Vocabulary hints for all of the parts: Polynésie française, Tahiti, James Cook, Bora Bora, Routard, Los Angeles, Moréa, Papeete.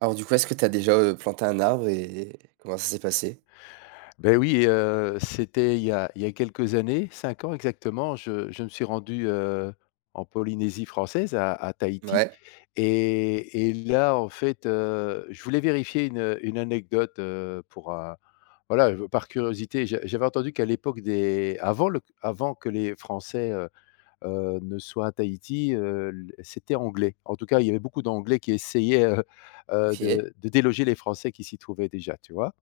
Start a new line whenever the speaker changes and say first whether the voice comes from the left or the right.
right: Alors du coup, est-ce que tu as déjà, planté un arbre et comment ça s'est passé?
left: Ben oui, c'était il y a quelques années, 5 ans exactement, je me suis rendu, en Polynésie française, à Tahiti.
right: Ouais,
left: Et là, en fait, je voulais vérifier une anecdote, voilà, je par curiosité. J'avais entendu qu'à l'époque des avant le avant que les Français, ne soient à Tahiti, l c'était anglais. En tout cas, il y avait beaucoup d'anglais qui essayaient,
right: OK,
left: de déloger les Français qui s'y trouvaient déjà, tu vois?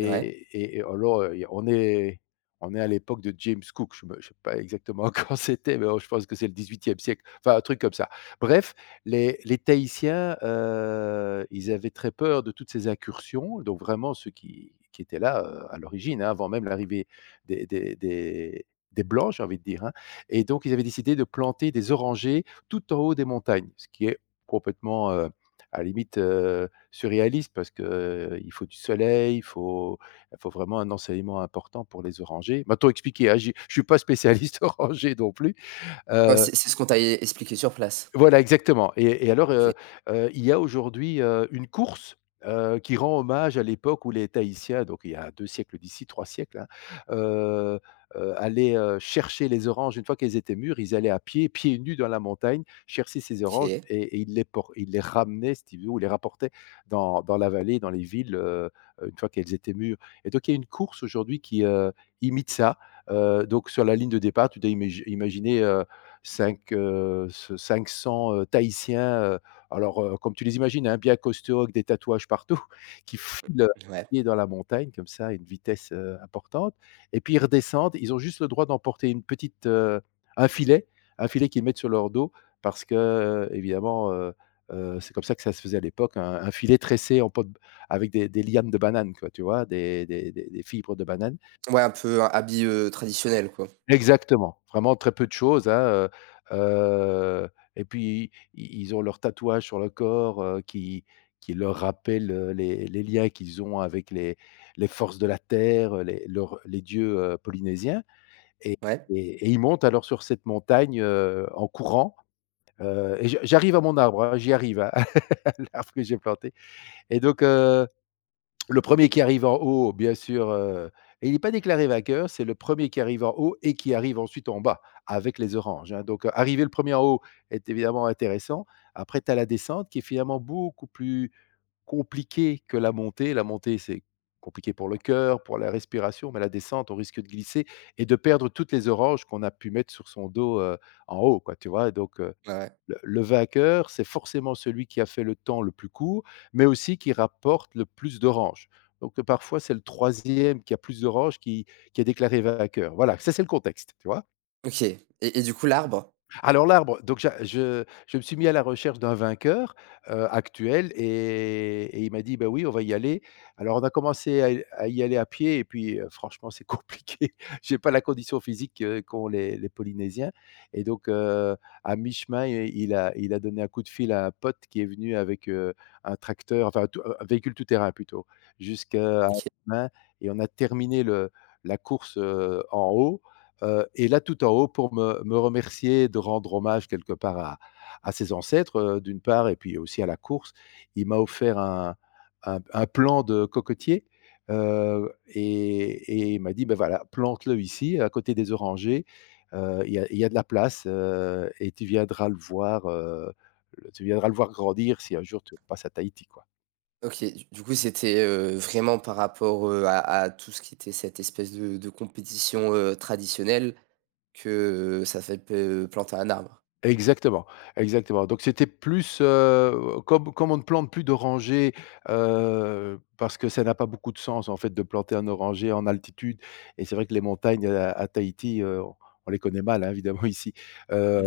right: ouais.
left: et et alors, y a on est à l'époque de James Cook, je me sais pas exactement quand c'était, mais, oh, je pense que c'est le 18e siècle, enfin un truc comme ça. Bref, les Tahitiens, ils avaient très peur de toutes ces incursions, donc vraiment ceux qui étaient là, à l'origine, hein, avant même l'arrivée des des des des blancs, j'ai envie de dire, hein. Et donc ils avaient décidé de planter des orangers tout en haut des montagnes, ce qui est complètement, à la limite, surréaliste parce que, il faut du soleil, il faut vraiment un ensoleillement important pour les orangers. Maintenant expliquer, hein, j'ai je ne suis pas spécialiste orangers non plus,
right: Ouais,
left: euh,
right: c'est ce qu'on t'a e expliqué sur place?
left: voilà, exactement. Et alors,
right: OK,
left: il y a aujourd'hui, une course, qui rend hommage à l'époque où les Tahitiens, donc il y a 2 siècles d'ici, 3 siècles, hein, heu allaient, chercher les oranges. Une fois qu'elles étaient mûres, ils allaient à pied, pieds nus dans la montagne, chercher ces oranges
right: OK,
left: et ils les ramenaient, si tu veux, ou les rapportaient dans la vallée, dans les villes, une fois qu'elles étaient mûres. Et donc il y a une course aujourd'hui qui, imite ça. Donc sur la ligne de départ, tu dois imaginer, 5, ce 500, Tahitiens, alors, comme tu les imagines, hein, bien costauds avec des tatouages partout, qui filent,
right: ouais.
left: dans la montagne comme ça à une vitesse, importante et puis ils redescendent. Ils ont juste le droit d'emporter un filet, un filet qu'ils mettent sur leur dos parce que, évidemment, c'est comme ça que ça se faisait à l'époque, un filet tressé en peau de avec des lianes de bananes quoi, tu vois? Des fibres de banane.
right: Ouais, un peu un habit, traditionnel quoi?
left: Exactement, vraiment très peu de choses, hein. heu heu et puis i ils ont leurs tatouages sur le corps, qui leur rappellent, les liens qu'ils ont avec les forces de la terre, les dieux, polynésiens. et
right: Ouais,
left: et et ils montent alors sur cette montagne, en courant, et je j'arrive à mon arbre, hein, j'y arrive, hein, l'arbre que j'ai planté. Et donc, le premier qui arrive en haut, bien sûr, et il n'est pas déclaré vainqueur, c'est le premier qui arrive en haut et qui arrive ensuite en bas avec les oranges, hein. Donc, arriver le premier en haut est évidemment intéressant. Après, tu as la descente qui est finalement beaucoup plus compliquée que la montée. La montée, c'est compliqué pour le cœur, pour la respiration, mais la descente, on risque de glisser et de perdre toutes les oranges qu'on a pu mettre sur son dos, en haut, quoi, tu vois? Donc,
right: ouais, ouais.
left: le vainqueur, c'est forcément celui qui a fait le temps le plus court, mais aussi qui rapporte le plus d'oranges. Donc, parfois, c'est le troisième qui a plus d'oranges qui est déclaré vainqueur. Voilà, ça, c'est le contexte, tu vois?
right: OK et du coup l'arbre?
left: Alors l'arbre, donc j'a je me suis mis à la recherche d'un vainqueur, actuel. Et il m'a dit: «Bah, oui, on va y aller». Alors on a commencé à y aller à pied et puis, franchement, c'est compliqué. J'ai pas la condition physique, qu'ont les Polynésiens. Et donc, à mi-chemin, i il a donné un coup de fil à un pote qui est venu avec, un tracteur, enfin tout un véhicule tout-terrain plutôt, jusqu'à à
right: OK,
left: mi-chemin et on a terminé le la course, en haut. Et là, tout en haut pour me remercier de rendre hommage quelque part à ses ancêtres, d'une part et puis aussi à la course. Il m'a offert un plant de cocotier. Et il m'a dit: «Ben voilà, plante-le ici, à côté des orangers, il y a de la place, et tu viendras le voir, le tu viendras le voir grandir si un jour tu passes à Tahiti, quoi».
right: OK. Du coup, c'était, vraiment par rapport, à tout ce qui était cette espèce de compétition, traditionnelle que, ça fait pe planter un arbre?
left: Exactement, exactement. Donc c'était plus, comme on ne plante plus d'orangers, parce que ça n'a pas beaucoup de sens en fait de planter un oranger en altitude. Et c'est vrai que les montagnes à Tahiti, on les connaît mal, hein, évidemment ici,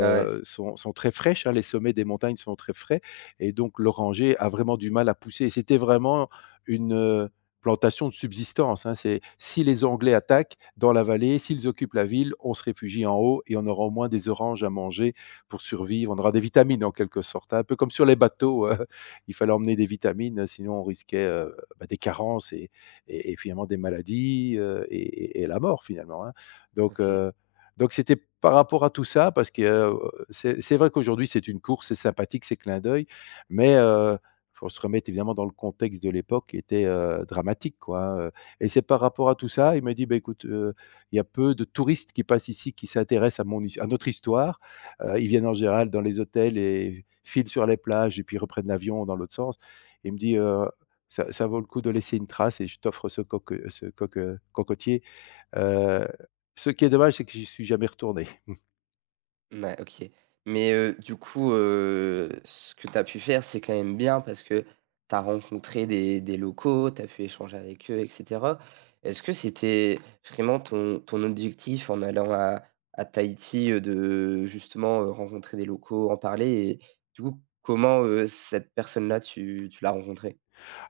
right: Ah ouais,
left: sont très fraîches, hein, les sommets des montagnes sont très frais et donc l'oranger a vraiment du mal à pousser et c'était vraiment une, plantation de subsistance, hein. C'est si les Anglais attaquent dans la vallée, s'ils occupent la ville, on se réfugie en haut et on aura au moins des oranges à manger pour survivre. On aura des vitamines en quelque sorte, hein, un peu comme sur les bateaux, il fallait emmener des vitamines, sinon on risquait, bah, des carences et finalement des maladies, et la mort finalement, hein. Donc
right: OK.
left: heu, donc c'était par rapport à tout ça parce que, c'est vrai qu'aujourd'hui c'est une course, c'est sympathique, c'est clin d'œil, mais faut se remettre évidemment dans le contexte de l'époque qui était, dramatique quoi, hein. Et c'est par rapport à tout ça, il m'a dit: «Bah écoute, il y a peu de touristes qui passent ici, qui s'intéressent à mon his à notre histoire». Ils viennent en général dans les hôtels et filent sur les plages et puis reprennent l'avion dans l'autre sens. Il me dit: Ça vaut le coup de laisser une trace et je t'offre cocotier». Heu, Ce qui est dommage, c'est que j'y suis jamais retourné.
right: Ouais, OK. Mais, du coup, ce que tu as pu faire, c'est quand même bien parce que tu as rencontré des locaux, tu as pu échanger avec eux et cetera. Est-ce que c'était vraiment ton objectif en allant à Tahiti, de justement, rencontrer des locaux, en parler et du coup, comment, cette personne-là, tu l'as rencontrée?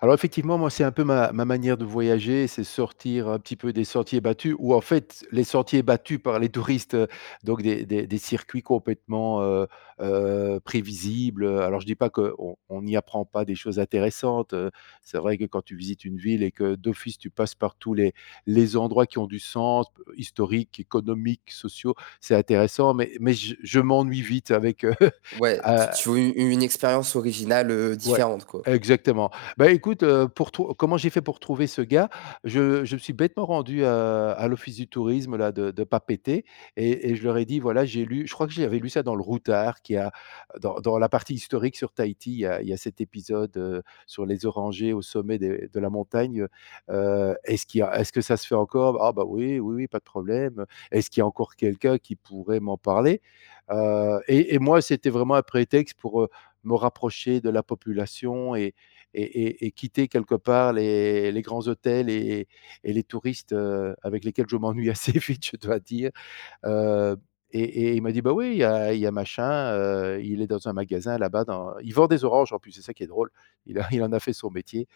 left: Alors effectivement, moi, c'est un peu ma manière de voyager, c'est sortir un petit peu des sentiers battus ou en fait, les sentiers battus par les touristes, donc des circuits complètement, prévisibles. Alors je dis pas qu'on on n'y apprend pas des choses intéressantes. C'est vrai que quand tu visites une ville et que d'office tu passes par tous les endroits qui ont du sens, p historiques, économiques, sociaux, c'est intéressant , mais je m'ennuie vite avec,
right: Ouais, tu veux u une expérience originale,
left: ouais,
right: différente, quoi?
left: exactement. Bah, écoute, pour trou comment j'ai fait pour trouver ce gars? Je me suis bêtement rendu, à l'office du tourisme là de Papeete. Et je leur ai dit: «Voilà, j'ai lu», je crois que j'avais lu ça dans le Routard, qui a dans la partie historique sur Tahiti, il y a cet épisode, sur les orangers au sommet des de la montagne, «Est-ce qu'il y a Est-ce que ça se fait encore?» «Ah bah oui, oui, oui, pas de problème», «Est-ce qu'il y a encore quelqu'un qui pourrait m'en parler?» Et moi, c'était vraiment un prétexte pour me rapprocher de la population et quitter quelque part les grands hôtels et les touristes, avec lesquels je m'ennuie assez vite, je dois dire. Heu et et il m'a dit: «Bah, oui, il y a machin, il est dans un magasin là-bas dans», il vend des oranges en plus, c'est ça qui est drôle. Il a il en a fait son métier.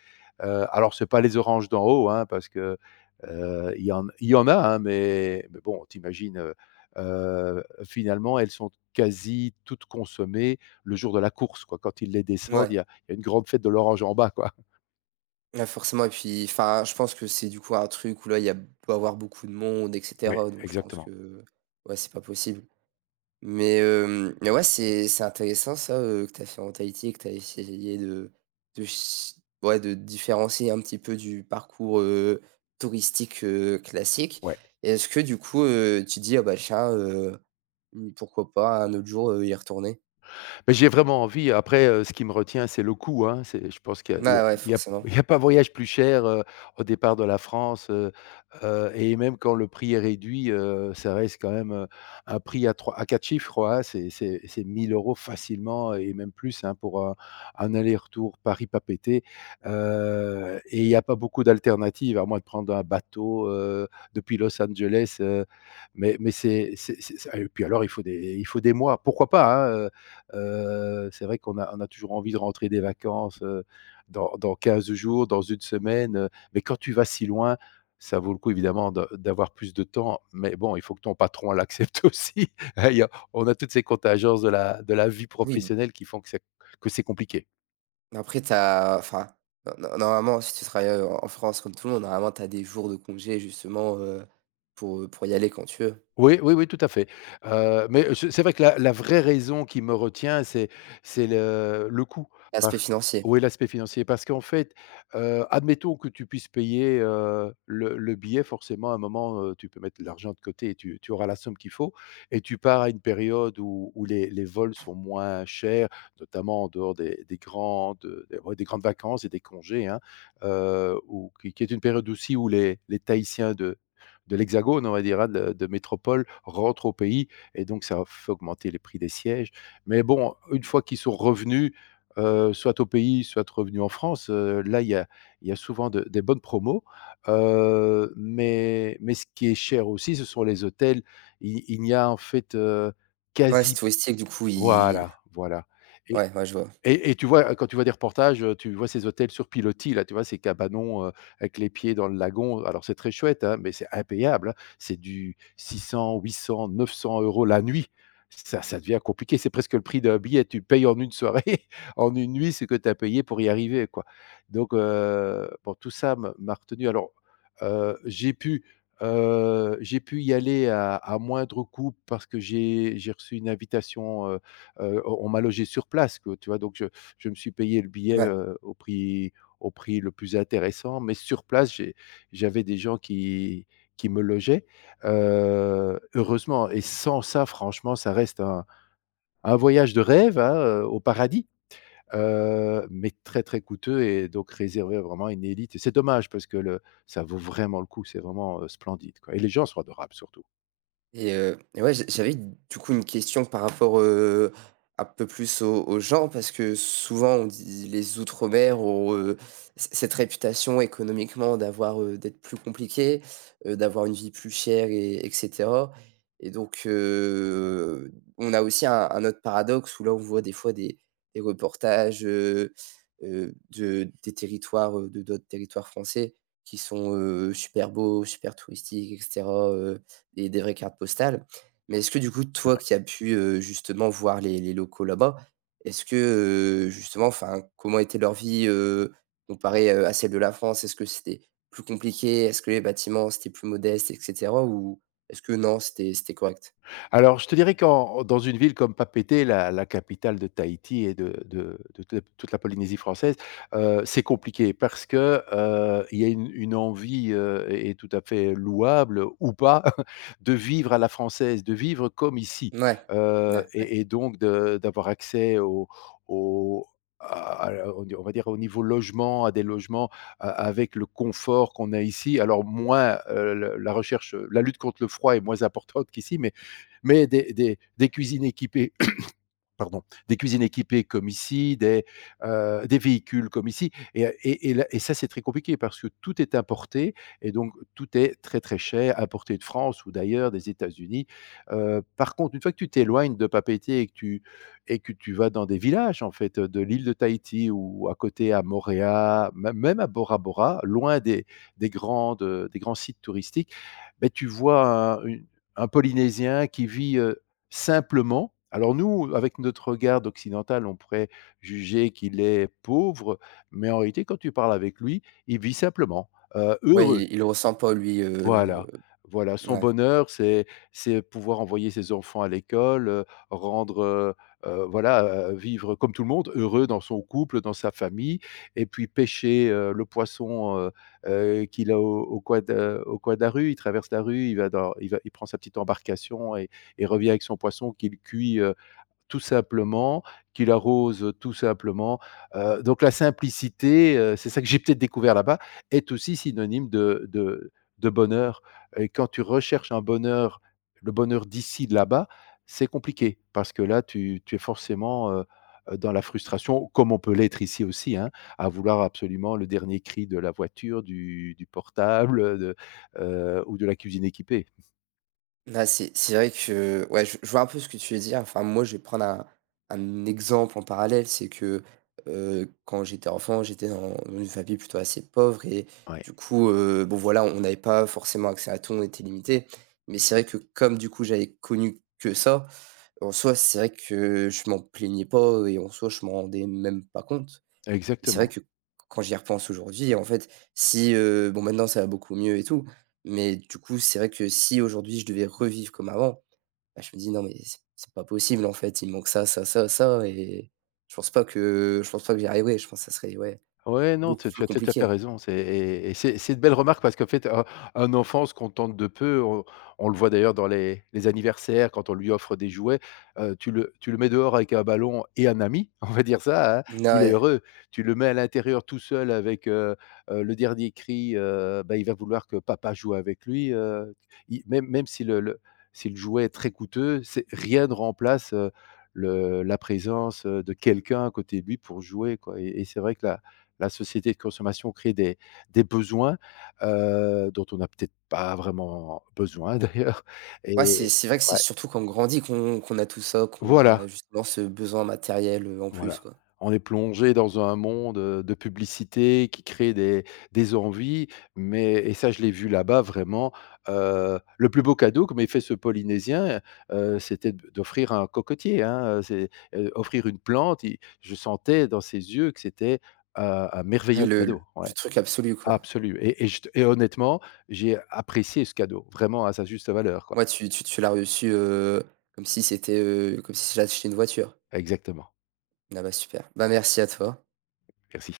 left: Alors c'est pas les oranges d'en haut, hein, parce que, il y en a, hein, mais bon, tu imagines, finalement, elles sont quasi toutes consommées le jour de la course, quoi. Quand ils les descendent,
right: Ouais.
left: il y a une grande fête de l'orange en bas, quoi.
right: Ouais, forcément et puis enfin, je pense que c'est du coup un truc où là, il y a doit avoir beaucoup de monde et
left: Ouais,
right: cetera, donc je pense
left: exactement.
right: que, ouais, c'est pas possible. Mais, mais ouais, c'est intéressant ça, que tu as fait en Tahiti et que tu as essayé de ch ouais, de différencier un petit peu du parcours, touristique, classique.
left: Ouais.
right: Et Est-ce que du coup, tu dis: «Ah bah tiens, pourquoi pas un autre jour, y retourner?»
left: Mais j'ai vraiment envie. Après, ce qui me retient, c'est le coût, hein. C'est Je pense qu'il n'y a
right: Ouais, ouais,
left: il y a il
right: forcément.
left: y a pas voyage plus cher, au départ de la France, et même quand le prix est réduit, ça reste quand même, un prix à 3 à 4 chiffres, je hein. C'est 1 000 facilement et même plus, hein, pour un aller-retour Paris-Papeete, et il n'y a pas beaucoup d'alternatives, à moins de prendre un bateau, depuis Los Angeles, mais c'est ça et puis alors, il faut des mois. Pourquoi pas, hein, c'est vrai qu'on a toujours envie de rentrer des vacances, dans 15 jours, dans une semaine, mais quand tu vas si loin, ça vaut le coup évidemment de d'avoir plus de temps, mais bon, il faut que ton patron l'accepte aussi. Hein, il y a on a toutes ces contingences de la vie
right: Oui.
left: professionnelle qui font que c'est compliqué.
right: Après t'as, enfin, no normalement si tu travailles, en France comme tout le monde, normalement tu as des jours de congé justement, pour y aller quand tu veux.
left: Oui, oui, oui, tout à fait. Mais c'est vrai que la vraie raison qui me retient, c'est c'est le coût
right: L'aspect
left: parce
right: financier.
left: oui, l'aspect financier parce qu'en fait, admettons que tu puisses payer, le billet forcément à un moment, tu peux mettre de l'argent de côté et tu auras la somme qu'il faut et tu pars à une période où les vols sont moins chers, notamment en dehors des ouais, des grandes vacances et des congés, hein, ou qui est une période aussi où les Tahitiens de l'Hexagone, on va dire, hein, de métropole, rentrent au pays et donc ça fait augmenter les prix des sièges. Mais bon, une fois qu'ils sont revenus, soit au pays, soit revenus en France, là, il y a souvent de des bonnes promos. Mais ce qui est cher aussi, ce sont les hôtels. Il n'y a en fait,
right: Ouais, c'est
left: quasi
right: touristique du coup, ils
left: voilà, voilà.
right: ouais, ouais, je vois.
left: Et tu vois, quand tu vois des reportages, tu vois ces hôtels sur pilotis là, tu vois ces cabanons, avec les pieds dans le lagon. Alors c'est très chouette, hein, mais c'est impayable, hein. C'est du 600-800-900 euros la nuit. Ça devient compliqué, c'est presque le prix d'un billet. Tu payes en une soirée, en une nuit ce que tu as payé pour y arriver, quoi. Donc bon tout ça me m'a retenu. Alors, heu, j'ai pu, j'ai pu y aller à moindre coût parce que j'ai reçu une invitation, on m'a logé sur place, que tu vois? Donc je me suis payé le billet,
right: Ouais.
left: au prix le plus intéressant, mais sur place, j'avais des gens qui me logeaient, heureusement et sans ça, franchement, ça reste un voyage de rêve, hein, au paradis, mais très, très coûteux et donc réservé vraiment à une élite et c'est dommage parce que le ça vaut vraiment le coup, c'est vraiment, splendide, quoi et les gens sont adorables surtout.
right: Et ouais, j'avais du coup une question par rapport, un peu plus au genre parce que souvent on dit les outre-mer ont, c cette réputation économiquement d'avoir, d'être plus compliqué, d'avoir une vie plus chère et etc, et donc on a aussi un autre paradoxe où là on voit des fois des reportages, de des territoires, de d'autres territoires français qui sont, super beaux, super touristiques et cetera, et des vraies cartes postales. Mais est-ce que du coup, toi qui as pu, justement voir les locaux là-bas, est-ce que, justement, enfin, comment était leur vie, comparée, à celle de la France? Est-ce que c'était plus compliqué? Est-ce que les bâtiments, c'était plus modeste et cetera? Ou est-ce que non, c'était correct?
left: Alors, je te dirais qu'en dans une ville comme Papeete, la capitale de Tahiti et de toute la Polynésie française, c'est compliqué parce que, il y a une envie, et tout à fait louable ou pas, de vivre à la française, de vivre comme ici,
right: Mouais, ouais, ouais.
left: et donc de d'avoir accès au au à on va dire au niveau logement, à des logements a avec le confort qu'on a ici. Alors moins, le la recherche, la lutte contre le froid est moins importante qu'ici, mais des cuisines équipées, pardon, des cuisines équipées comme ici, des véhicules comme ici. Ça, c'est très compliqué parce que tout est importé et donc tout est très cher, importé de France ou d'ailleurs, des États-Unis. Par contre, une fois que tu t'éloignes de Papeete et que tu vas dans des villages, en fait, de l'île de Tahiti ou à côté à Moréa, même à Bora Bora, loin des grands sites touristiques, ben, tu vois un Polynésien qui vit simplement. Alors nous, avec notre regard occidental, on pourrait juger qu'il est pauvre, mais en réalité, quand tu parles avec lui, il vit simplement,
right: Ouais,
left: heureux.
right: il ressent pas lui,
left: Voilà, voilà, son
right: ouais.
left: bonheur, c'est pouvoir envoyer ses enfants à l'école, rendre, heu voilà, vivre comme tout le monde, heureux dans son couple, dans sa famille et puis pêcher, le poisson, qu'il a au coin de la rue. Il traverse la rue, il va dans il va il prend sa petite embarcation et revient avec son poisson qu'il cuit, tout simplement, qu'il arrose, tout simplement, donc la simplicité, c'est ça que j'ai peut-être découvert là-bas, est aussi synonyme de de bonheur et quand tu recherches un bonheur, le bonheur d'ici, de là-bas, c'est compliqué parce que là, tu es forcément, dans la frustration, comme on peut l'être ici aussi, hein, à vouloir absolument le dernier cri de la voiture, du portable, de, ou de la cuisine équipée.
right: Là, c'est vrai que ouais, je vois un peu ce que tu veux dire. Enfin, moi, je vais prendre un exemple en parallèle, c'est que, quand j'étais enfant, j'étais dans une famille plutôt assez pauvre et
left: Ouais,
right: du coup, bon, voilà, on n'avait pas forcément accès à tout, on était limité. Mais c'est vrai que comme, du coup, j'avais connu que ça, en soi, c'est vrai que je m'en plaignais pas et en soi, je m'en rendais même pas compte. Et c'est vrai
left: exactement.
right: que quand j'y repense aujourd'hui, en fait, si, bon maintenant ça va beaucoup mieux et tout, mais du coup, c'est vrai que si aujourd'hui je devais revivre comme avant, bah, je me dis: «Non mais c'est pas possible en fait, il me manque ça, ça, ça, ça» et je pense pas que j'y arriverai. Je pense que ça serait, ouais,
left: Ouais, non,
right: beaucoup
left: tu
right: plus
left: as tout à fait
right: compliqué.
left: raison. C'est et c'est une belle remarque parce qu'en fait, un enfant se contente de peu. On le voit d'ailleurs dans les anniversaires quand on lui offre des jouets, tu le mets dehors avec un ballon et un ami, on va dire ça, hein,
right: Non
left: il est
right: ouais.
left: heureux. Tu le mets à l'intérieur tout seul avec, le dernier cri, bah, il va vouloir que papa joue avec lui, il même si le si le jouet est très coûteux, c'est rien ne remplace, le la présence, de quelqu'un à côté de lui pour jouer, quoi et c'est vrai que la société de consommation crée des besoins, dont on n'a peut-être pas vraiment besoin d'ailleurs
right: Ouais, c'est
left: et
right: vrai que c'est
left: ouais,
right: surtout quand on grandit qu'on a tout ça, qu'on a
left: voilà,
right: justement ce besoin matériel, en
left: voilà.
right: plus, quoi.
left: On est plongé dans un monde, de publicité qui crée des envies, mais et ça je l'ai vu là-bas vraiment, le plus beau cadeau que m'ait fait ce Polynésien, c'était d'offrir un cocotier, hein, c'est, offrir une plante, il je sentais dans ses yeux que c'était, heu, un
right: Ah
left: merveilleux cadeau,
right: le
left: ouais.
right: truc absolu, quoi.
left: Absolu je te et honnêtement, j'ai apprécié ce cadeau, vraiment à sa juste valeur, quoi.
right: Moi tu l'as reçu, comme si c'était, comme si j'achetais une voiture.
left: Exactement.
right: Ah bah super. Bah merci à toi.
left: Merci.